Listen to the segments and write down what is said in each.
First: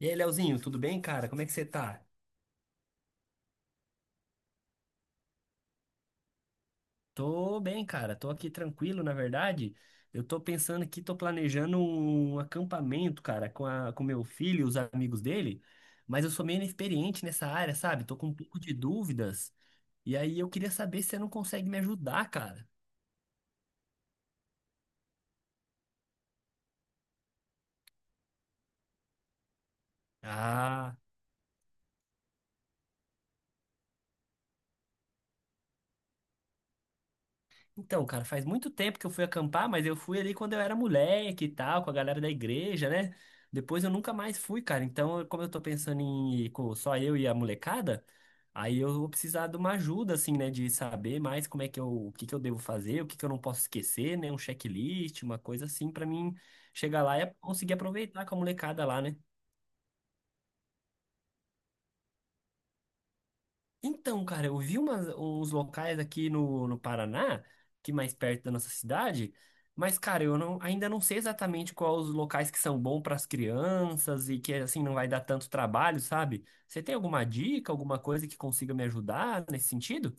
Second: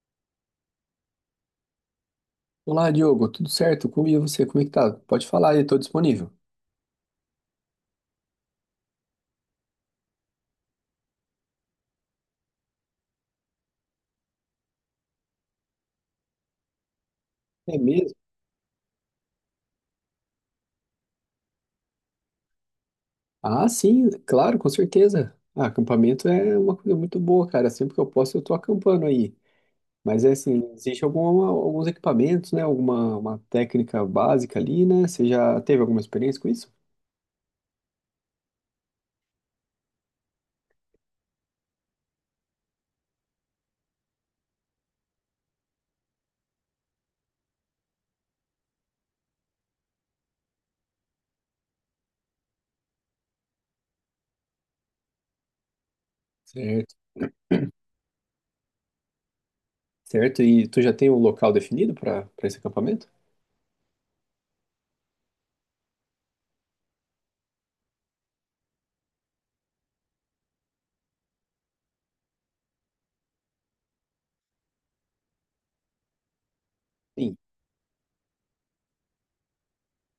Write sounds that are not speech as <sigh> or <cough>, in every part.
E aí, Leozinho, tudo bem, cara? Como é que você tá? Olá, Diogo, tudo certo? Como e você? Como é que tá? Pode falar, aí, estou disponível. Tô bem, cara. Tô aqui tranquilo, na verdade. Eu tô pensando aqui, tô planejando um acampamento, cara, com meu filho e os amigos dele, mas eu sou meio inexperiente nessa área, É sabe? mesmo? Tô com um pouco de dúvidas. E aí eu queria saber se você não consegue me ajudar, cara. Ah, sim, claro, com certeza. Ah, acampamento é uma coisa muito boa, cara. Sempre que eu posso, eu tô acampando aí. Mas é assim, Ah. existe alguma, alguns equipamentos, né? Alguma uma técnica básica ali, né? Você já teve alguma experiência com isso? Então, cara, faz muito tempo que eu fui acampar, mas eu fui ali quando eu era moleque e tal, com a galera da igreja, né? Depois eu nunca mais fui, cara. Então, como eu tô pensando em ir com só eu e a molecada, aí eu vou precisar de uma ajuda, assim, né? De saber mais como é que eu, o que que eu devo fazer, o que que eu não posso esquecer, né? Um checklist, uma coisa assim, pra mim Certo. chegar lá e conseguir aproveitar com a molecada lá, né? Certo, e tu já tem um local definido para esse acampamento? Então, cara, eu vi umas, uns locais aqui no Paraná, que mais perto da nossa cidade, mas, cara, eu não, ainda não sei exatamente quais os locais que são bons para as crianças e que, assim, não vai dar tanto trabalho, sabe? Você tem alguma Sim. dica, alguma coisa que consiga me ajudar nesse sentido?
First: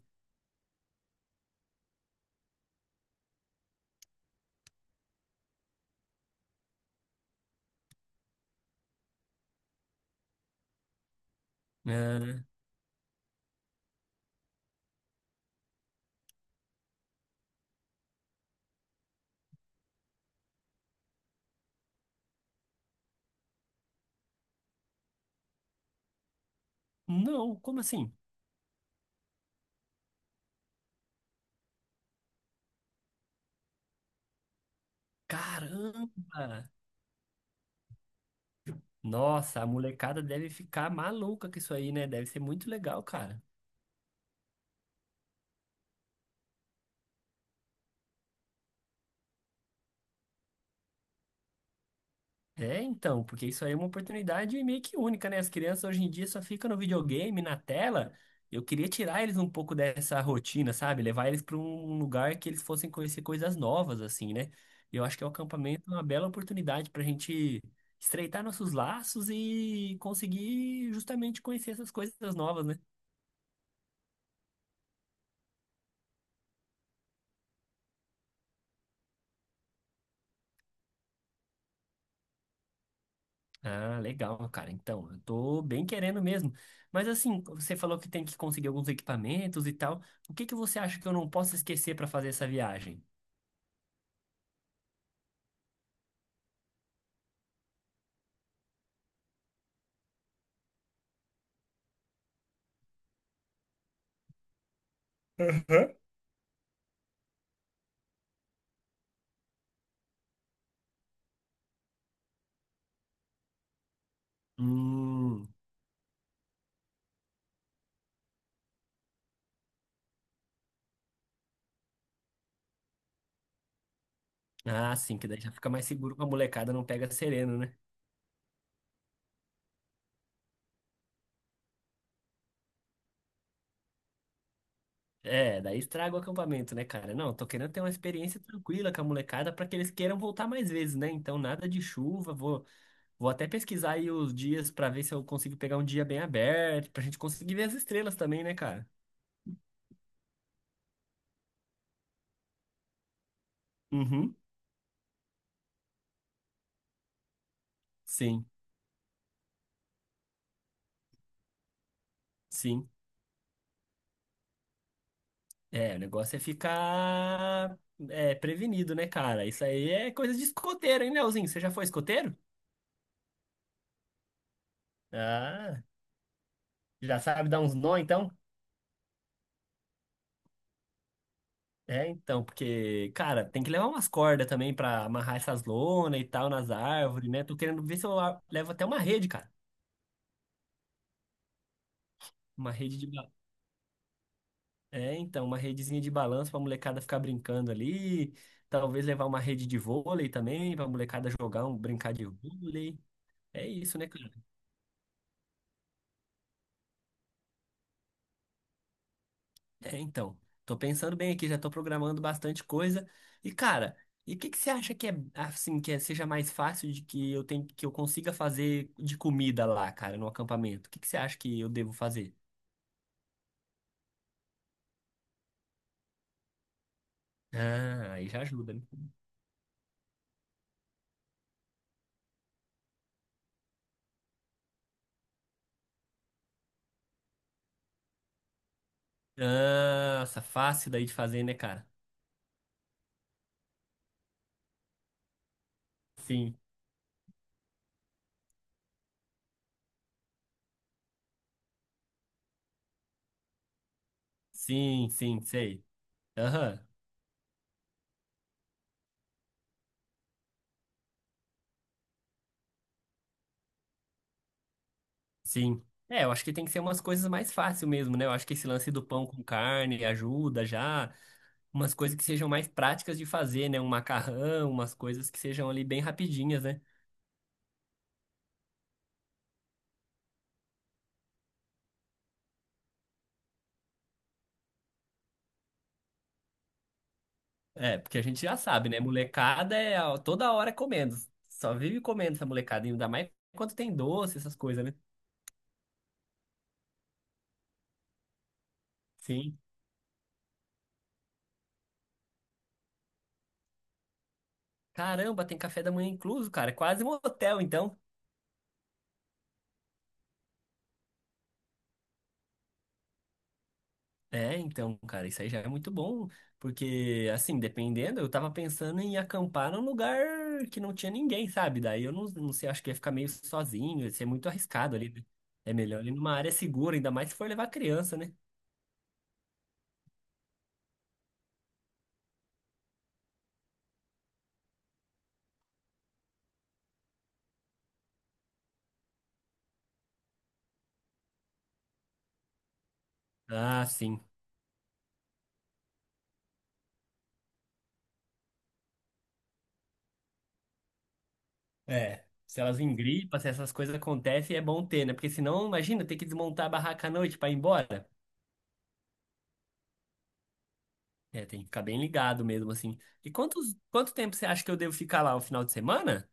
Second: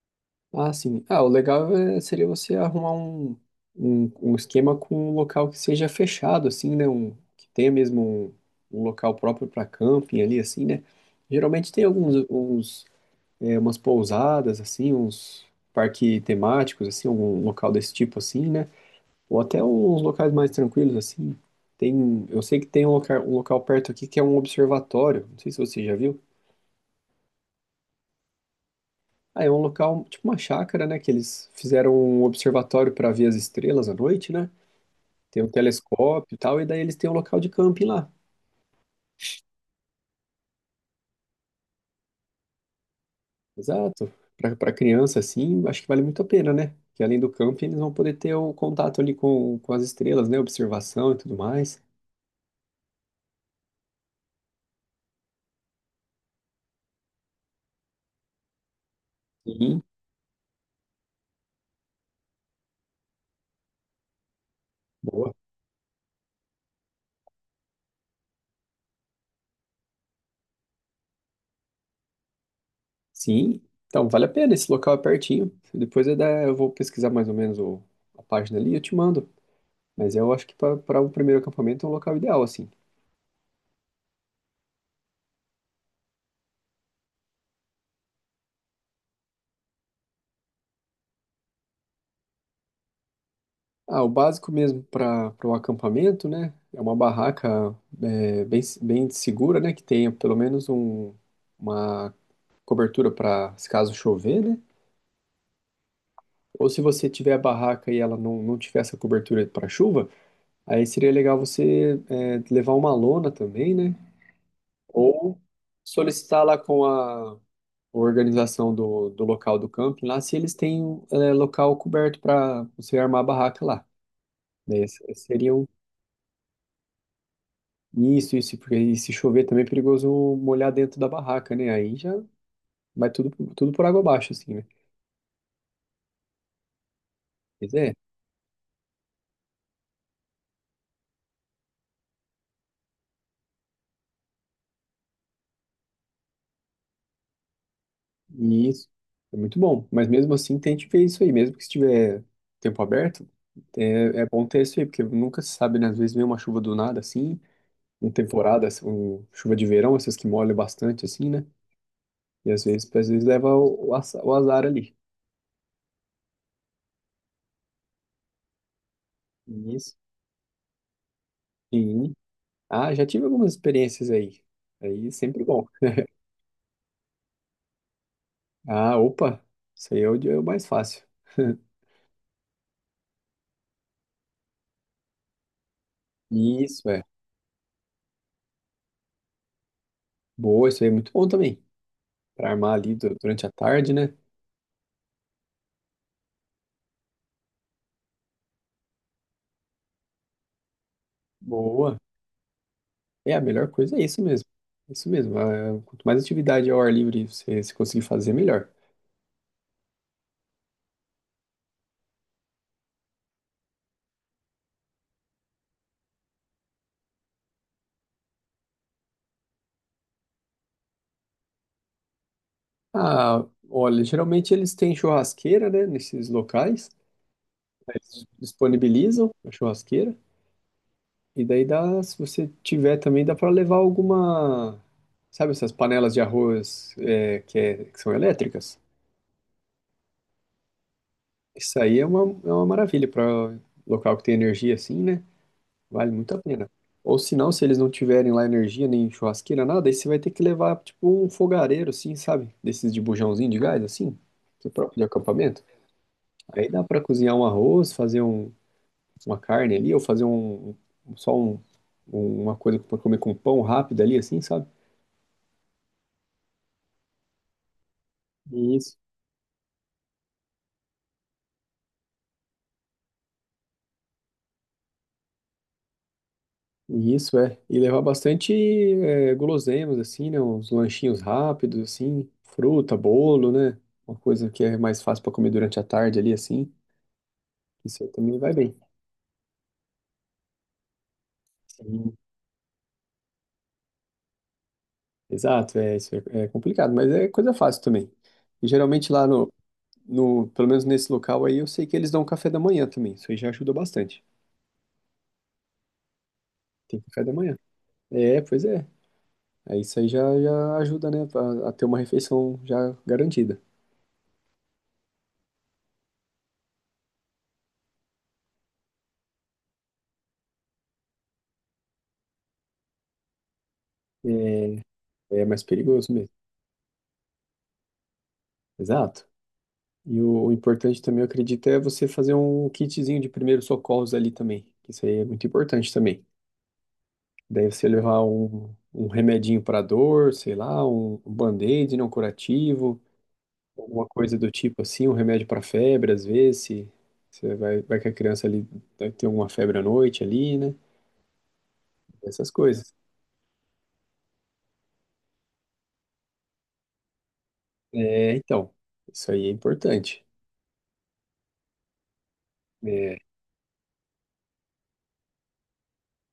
Ah, sim. O seria você arrumar um, um esquema com um local que seja fechado, assim, né? Um, que tenha mesmo um, um local próprio para camping ali, assim, né? Geralmente tem alguns, Ah, uns, umas pousadas, assim, uns parques temáticos, assim, algum local desse tipo, assim, né? Ou até uns locais mais tranquilos, assim. Tem, eu sei que tem um local perto aqui que é um observatório. Não sei se você já viu. não, como assim? Ah, é um local, tipo uma chácara, né? Que eles fizeram um observatório para ver as estrelas à noite, né? Tem um telescópio e tal, Caramba! e daí eles têm um local de camping lá. Nossa, a molecada deve ficar maluca com isso aí, né? Deve ser muito legal, cara. Exato. Para criança, assim, acho que vale muito a pena, né? Que além do camping, eles vão poder ter o contato ali com as estrelas, né? Observação e tudo mais. É, então, porque isso aí é uma oportunidade meio que única, né? As crianças hoje em dia só ficam no videogame, na tela. Eu queria tirar eles um pouco Sim, dessa rotina, sabe? Levar eles para um lugar que eles fossem conhecer coisas novas, assim, né? Eu acho que é o boa. acampamento é uma bela oportunidade para a gente estreitar nossos laços e conseguir justamente conhecer essas coisas novas, né? Sim, então vale a pena. Esse local é pertinho. Depois eu vou pesquisar mais ou menos a página ali e eu te mando. Mas eu acho que para o primeiro acampamento é um local ideal, assim. Ah, legal, cara. Então, eu tô bem querendo mesmo. Mas assim, você falou que tem que conseguir alguns equipamentos e tal. O que que você acha que eu não posso esquecer para fazer essa viagem? Ah, o básico mesmo para o acampamento, né? É uma barraca bem, bem segura, né? Que tenha pelo menos um, uma cobertura para se caso chover, né? Ou se você tiver a barraca e ela não tiver essa cobertura para chuva, aí seria legal você levar uma lona também, né? Ou Hum, solicitar lá com a organização do, do local do camping lá se eles têm local coberto para você armar a barraca lá. Né? ah, Esse sim, que daí já seria um. fica mais seguro que a molecada não pega sereno, né? Isso, porque aí se chover também é perigoso molhar dentro da barraca, né? Aí já vai tudo, tudo por água abaixo, assim, né? É, daí estraga o acampamento, né, cara? Não, tô querendo Pois ter uma é, experiência tranquila com a molecada pra que eles queiram voltar mais vezes, né? Então, nada de chuva, vou até pesquisar aí os dias pra ver se eu consigo pegar um dia bem aberto, pra gente conseguir ver as estrelas também, né, e cara? isso é muito bom. Mas mesmo assim tente ver isso aí, mesmo que estiver tempo aberto, é, é Uhum, bom ter isso aí, porque nunca se sabe, né? Às vezes vem uma chuva do nada, assim, uma sim, temporada, assim, um, chuva de verão, essas que molham bastante, assim, né? E sim. Às vezes leva o o azar ali. É, o negócio é ficar prevenido, né, cara? Isso aí Isso. é coisa de escoteiro, hein, Leozinho? Você já foi Sim. escoteiro? Ah, já tive algumas experiências aí. Aí é sempre bom. Ah, já sabe dar uns nó, então? Ah, opa, isso aí é é o mais fácil. <laughs> É, então, porque, cara, tem que levar umas cordas também pra amarrar essas lonas e tal nas Isso, é. árvores, né? Tô querendo ver se eu levo até uma rede, cara. Boa, isso aí é muito bom também. Para Uma armar ali rede de. Ba- durante a tarde, né? É, então, uma redezinha de balanço pra molecada ficar brincando ali. Talvez levar uma rede de vôlei também, pra molecada Boa. brincar de vôlei. É, a É melhor coisa isso, é né? isso mesmo. Isso mesmo. Ah, quanto mais atividade ao ar livre você conseguir fazer, melhor. É, então, tô pensando bem aqui, já tô programando bastante coisa. E cara, e o que que você acha que é assim, seja mais fácil de que eu tenho, que eu consiga fazer de comida lá, cara, no acampamento? O que que você acha que eu devo fazer? Ah, olha, geralmente eles têm churrasqueira, né? Nesses locais. Ah, Eles aí já ajuda, né? disponibilizam a churrasqueira. E daí dá, se você tiver também, dá para levar alguma. Sabe essas panelas de arroz que são elétricas? Nossa, fácil daí de fazer, né, Isso cara? aí é uma maravilha para local que tem energia assim, né? Vale muito a Sim, pena. Ou se não, se eles não tiverem lá energia, nem churrasqueira, nada, aí você vai ter que levar, tipo, um fogareiro, assim, sabe? Desses de bujãozinho de gás, assim, que é próprio de sim, sim, acampamento. sei. Aí Aham, dá para cozinhar um arroz, fazer um, uma carne ali, ou fazer só um, um, uma coisa para comer com um pão rápido ali, assim, sabe? sim. É, eu acho que tem que ser umas coisas mais fáceis mesmo, né? Eu acho que esse lance Isso. do pão com carne ajuda já. Umas coisas que sejam mais práticas de fazer, né? Um macarrão, umas coisas que sejam ali bem rapidinhas, né? Isso, é. E levar bastante guloseimas, assim, né? Uns lanchinhos rápidos, assim, fruta, bolo, né? Uma coisa que é mais fácil para comer durante a tarde ali, assim. É, Isso aí porque a também gente vai já bem. sabe, né? Molecada toda hora é comendo. Só vive Sim. comendo essa molecada, ainda mais quando tem doce, essas coisas, né? Exato, é, isso é, é complicado, mas é coisa fácil também. E geralmente lá no, Sim. no, pelo menos nesse local aí, eu sei que eles dão café da manhã também. Isso aí já ajuda bastante. Caramba, tem café da manhã incluso, cara. É Tem quase um café da manhã. hotel, então. É, pois é. Aí isso aí já, já ajuda, né? A ter uma refeição já garantida. É, então, cara, isso aí já é muito bom, porque, assim, dependendo, eu tava pensando em acampar num lugar que não tinha ninguém, sabe? Daí eu não sei, acho que ia ficar meio sozinho, ia ser muito É, arriscado ali. Né? é mais É melhor perigoso ir mesmo. numa área segura, ainda mais se for levar criança, né? Exato. E o importante também, eu acredito, é você fazer um kitzinho de primeiros socorros ali também. Isso aí é muito importante também. Daí você levar um, um remedinho para dor, sei lá, um band-aid não curativo, Ah, alguma sim. coisa do tipo assim, um remédio para febre, às vezes, se você vai que a criança ali vai ter alguma febre à noite ali, né? É. Essas Se elas coisas. engripam, se essas coisas acontecem, é bom ter, né? Porque senão, imagina, ter que desmontar a barraca à noite pra ir embora. É, então, isso aí é importante. É, tem que ficar bem ligado mesmo, assim. É, E quanto tempo você acha que eu devo ficar lá o final de semana?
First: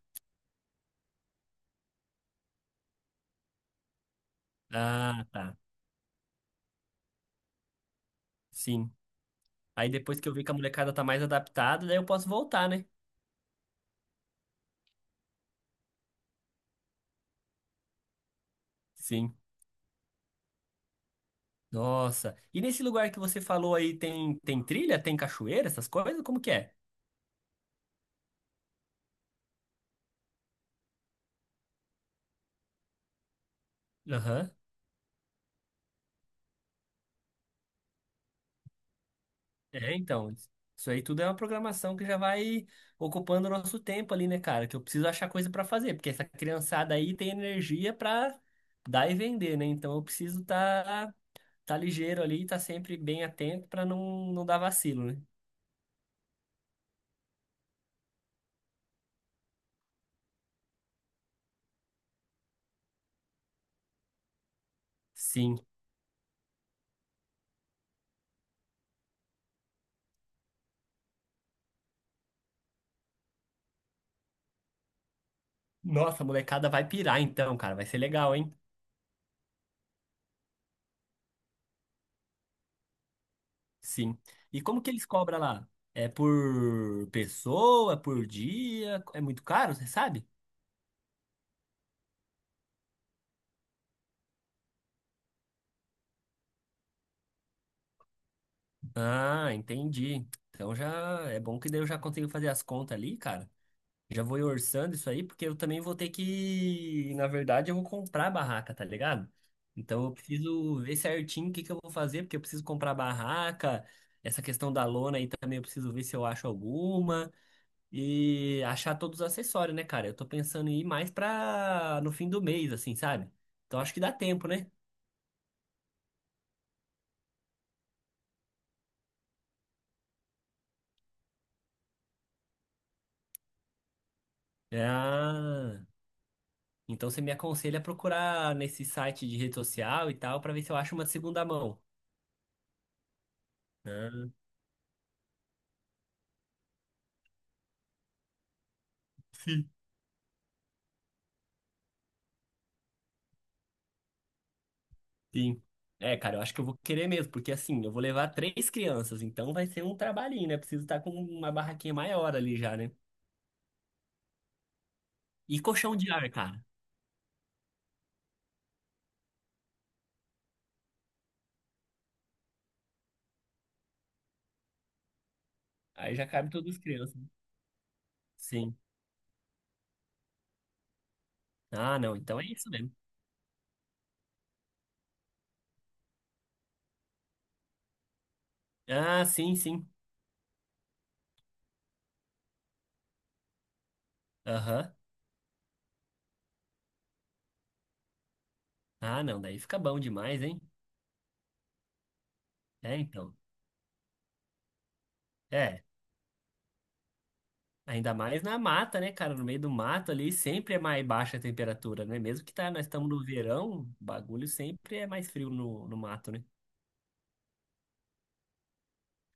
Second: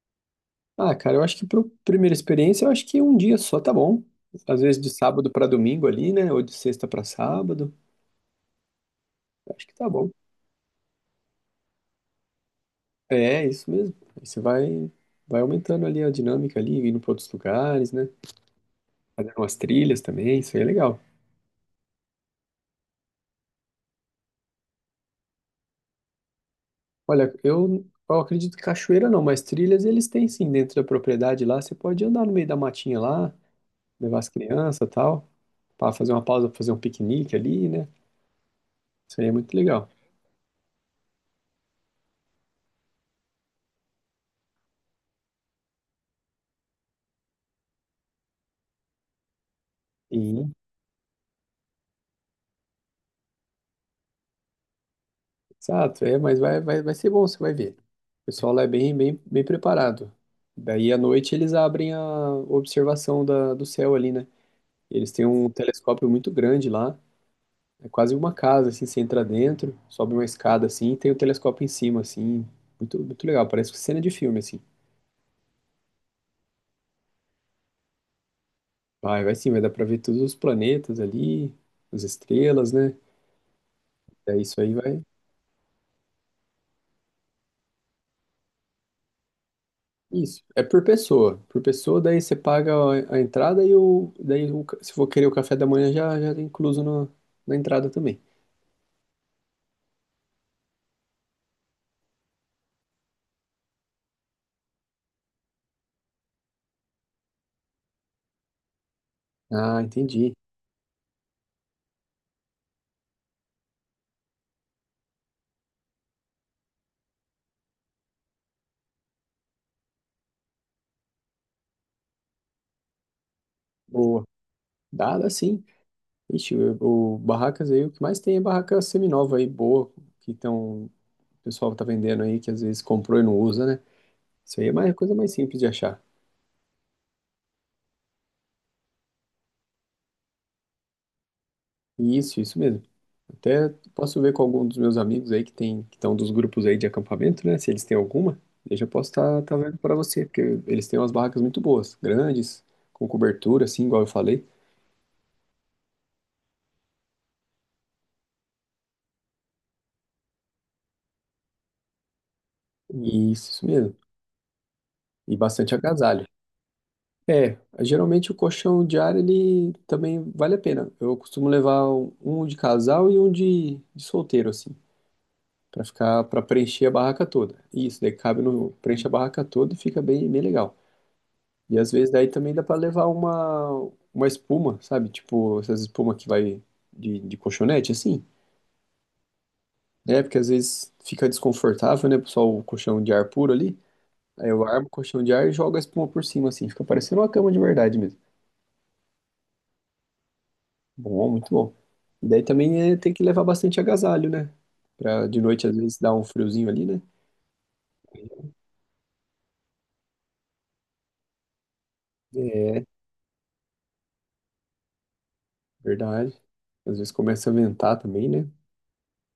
ah, cara, eu acho que para primeira experiência, eu acho que um dia só tá bom. Às vezes de Ah, sábado para tá. domingo ali, né? Ou de sexta para sábado. Sim. Acho que tá Aí bom. depois que eu ver que a molecada tá mais adaptada, daí eu posso voltar, né? É, isso mesmo. Aí você vai, vai aumentando ali a dinâmica ali, indo para outros lugares, né? Sim. Fazendo umas trilhas também, isso aí é legal. Nossa. E nesse lugar que você falou aí, tem trilha, tem cachoeira, essas coisas? Como que é? Olha, eu acredito que cachoeira não, mas trilhas eles têm sim dentro da propriedade lá. Você pode andar no meio da matinha lá, levar as Aham. crianças e tal, para fazer uma pausa, pra fazer um piquenique ali, né? Isso aí é muito legal. É, então. Isso aí tudo é uma programação que já vai ocupando o nosso tempo ali, né, cara? Que eu preciso achar coisa pra fazer, porque essa criançada aí tem energia pra dar e vender, né? Então eu E preciso tá ligeiro ali, tá sempre bem atento pra não dar vacilo, né? exato, é, mas vai, vai, vai ser bom, você vai ver. O pessoal lá é bem, bem, bem preparado. Daí à noite eles abrem a observação da, do céu ali, né? Eles têm um Sim. telescópio muito grande lá, é quase uma casa, assim, você entra dentro, sobe uma escada assim, e tem o telescópio em cima, assim, muito, muito legal, parece cena de filme, assim. Nossa, a molecada vai pirar então, cara. Vai ser legal, hein? Vai, vai sim, vai dar pra ver todos os planetas ali, as estrelas, né? Sim. Daí isso E aí como que vai. eles cobram lá? É por pessoa, por dia? É muito caro, você sabe? Isso, é por pessoa. Por pessoa, daí você paga a entrada e o, daí se for querer o café da manhã já, já tá incluso no, na entrada também. Ah, entendi. Então já é bom que daí eu já consigo fazer as contas ali, cara. Já vou ir orçando isso aí, porque eu também vou ter que, na verdade, eu vou comprar a barraca, tá ligado? Ah, Então eu entendi. preciso ver certinho o que que eu vou fazer, porque eu preciso comprar a barraca. Essa questão da lona aí também eu preciso ver se eu acho alguma. E achar todos os acessórios, né, cara? Eu tô pensando em ir mais pra no fim do mês, assim, sabe? Então acho que dá Boa. tempo, né? Dá, dá sim. Ixi, o barracas aí, o que mais tem é barraca seminova aí, boa, que tão, o pessoal tá vendendo aí, que às vezes comprou e não usa, né? Isso aí é mais, coisa mais simples de Ah, achar. então você me aconselha a procurar nesse site de rede social e tal, pra ver se eu acho uma segunda mão. Isso mesmo. Até posso ver Ah, com algum dos meus amigos aí que tem, que estão dos grupos aí de acampamento, né? Se eles têm alguma, eu já posso estar tá sim. vendo para você, porque eles têm umas barracas muito boas, grandes, com cobertura, assim, igual eu falei. Sim. É, cara, eu acho que eu vou querer mesmo, porque assim, eu vou levar três crianças, então vai ser um trabalhinho, né? Preciso estar com uma barraquinha maior ali já, né? Isso mesmo. E E bastante colchão de agasalho. ar, cara. É, geralmente o colchão diário, ele também vale a pena. Eu costumo levar um de casal e um de solteiro, assim, para Aí ficar, já para cabe todas as preencher a crianças. barraca toda. Isso, daí cabe no, Sim. preenche a barraca toda e fica bem, bem legal. E às Ah, vezes não, daí então é também dá isso pra mesmo. levar uma espuma, sabe? Tipo, essas espumas que vai de colchonete, assim. Ah, sim. É, porque às vezes fica desconfortável, né? Só o colchão de ar puro ali. Aí eu armo o Aham. colchão de ar e jogo a espuma por cima, assim. Fica parecendo uma cama de verdade mesmo. Ah, não, daí fica bom demais, hein? Bom, muito bom. E daí também é, É, tem que então. levar bastante agasalho, né? Pra de noite às É, vezes dar um friozinho ali, né? ainda mais na mata, né, cara? No meio do mato ali sempre é mais baixa a temperatura, né? Mesmo que tá, É nós estamos no verão, o bagulho sempre é mais frio no mato, verdade. né? Às vezes começa a ventar também, né?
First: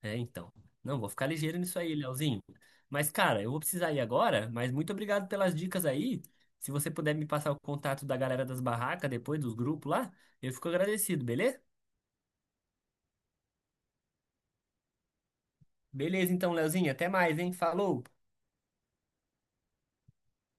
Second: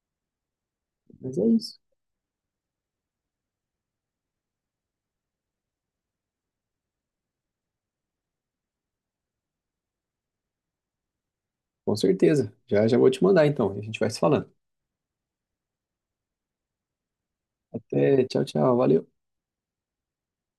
É, então. Não, vou ficar Mas é ligeiro isso. nisso aí, Leozinho. Mas, cara, eu vou precisar ir agora, mas muito obrigado pelas dicas aí. Se você puder me passar o contato da galera das barracas depois, dos grupos lá, eu fico agradecido, beleza? Com certeza. Já já vou te mandar então. A gente vai se falando. Beleza, então, Leozinho, até mais, hein? Falou! Até. Tchau, tchau. Valeu.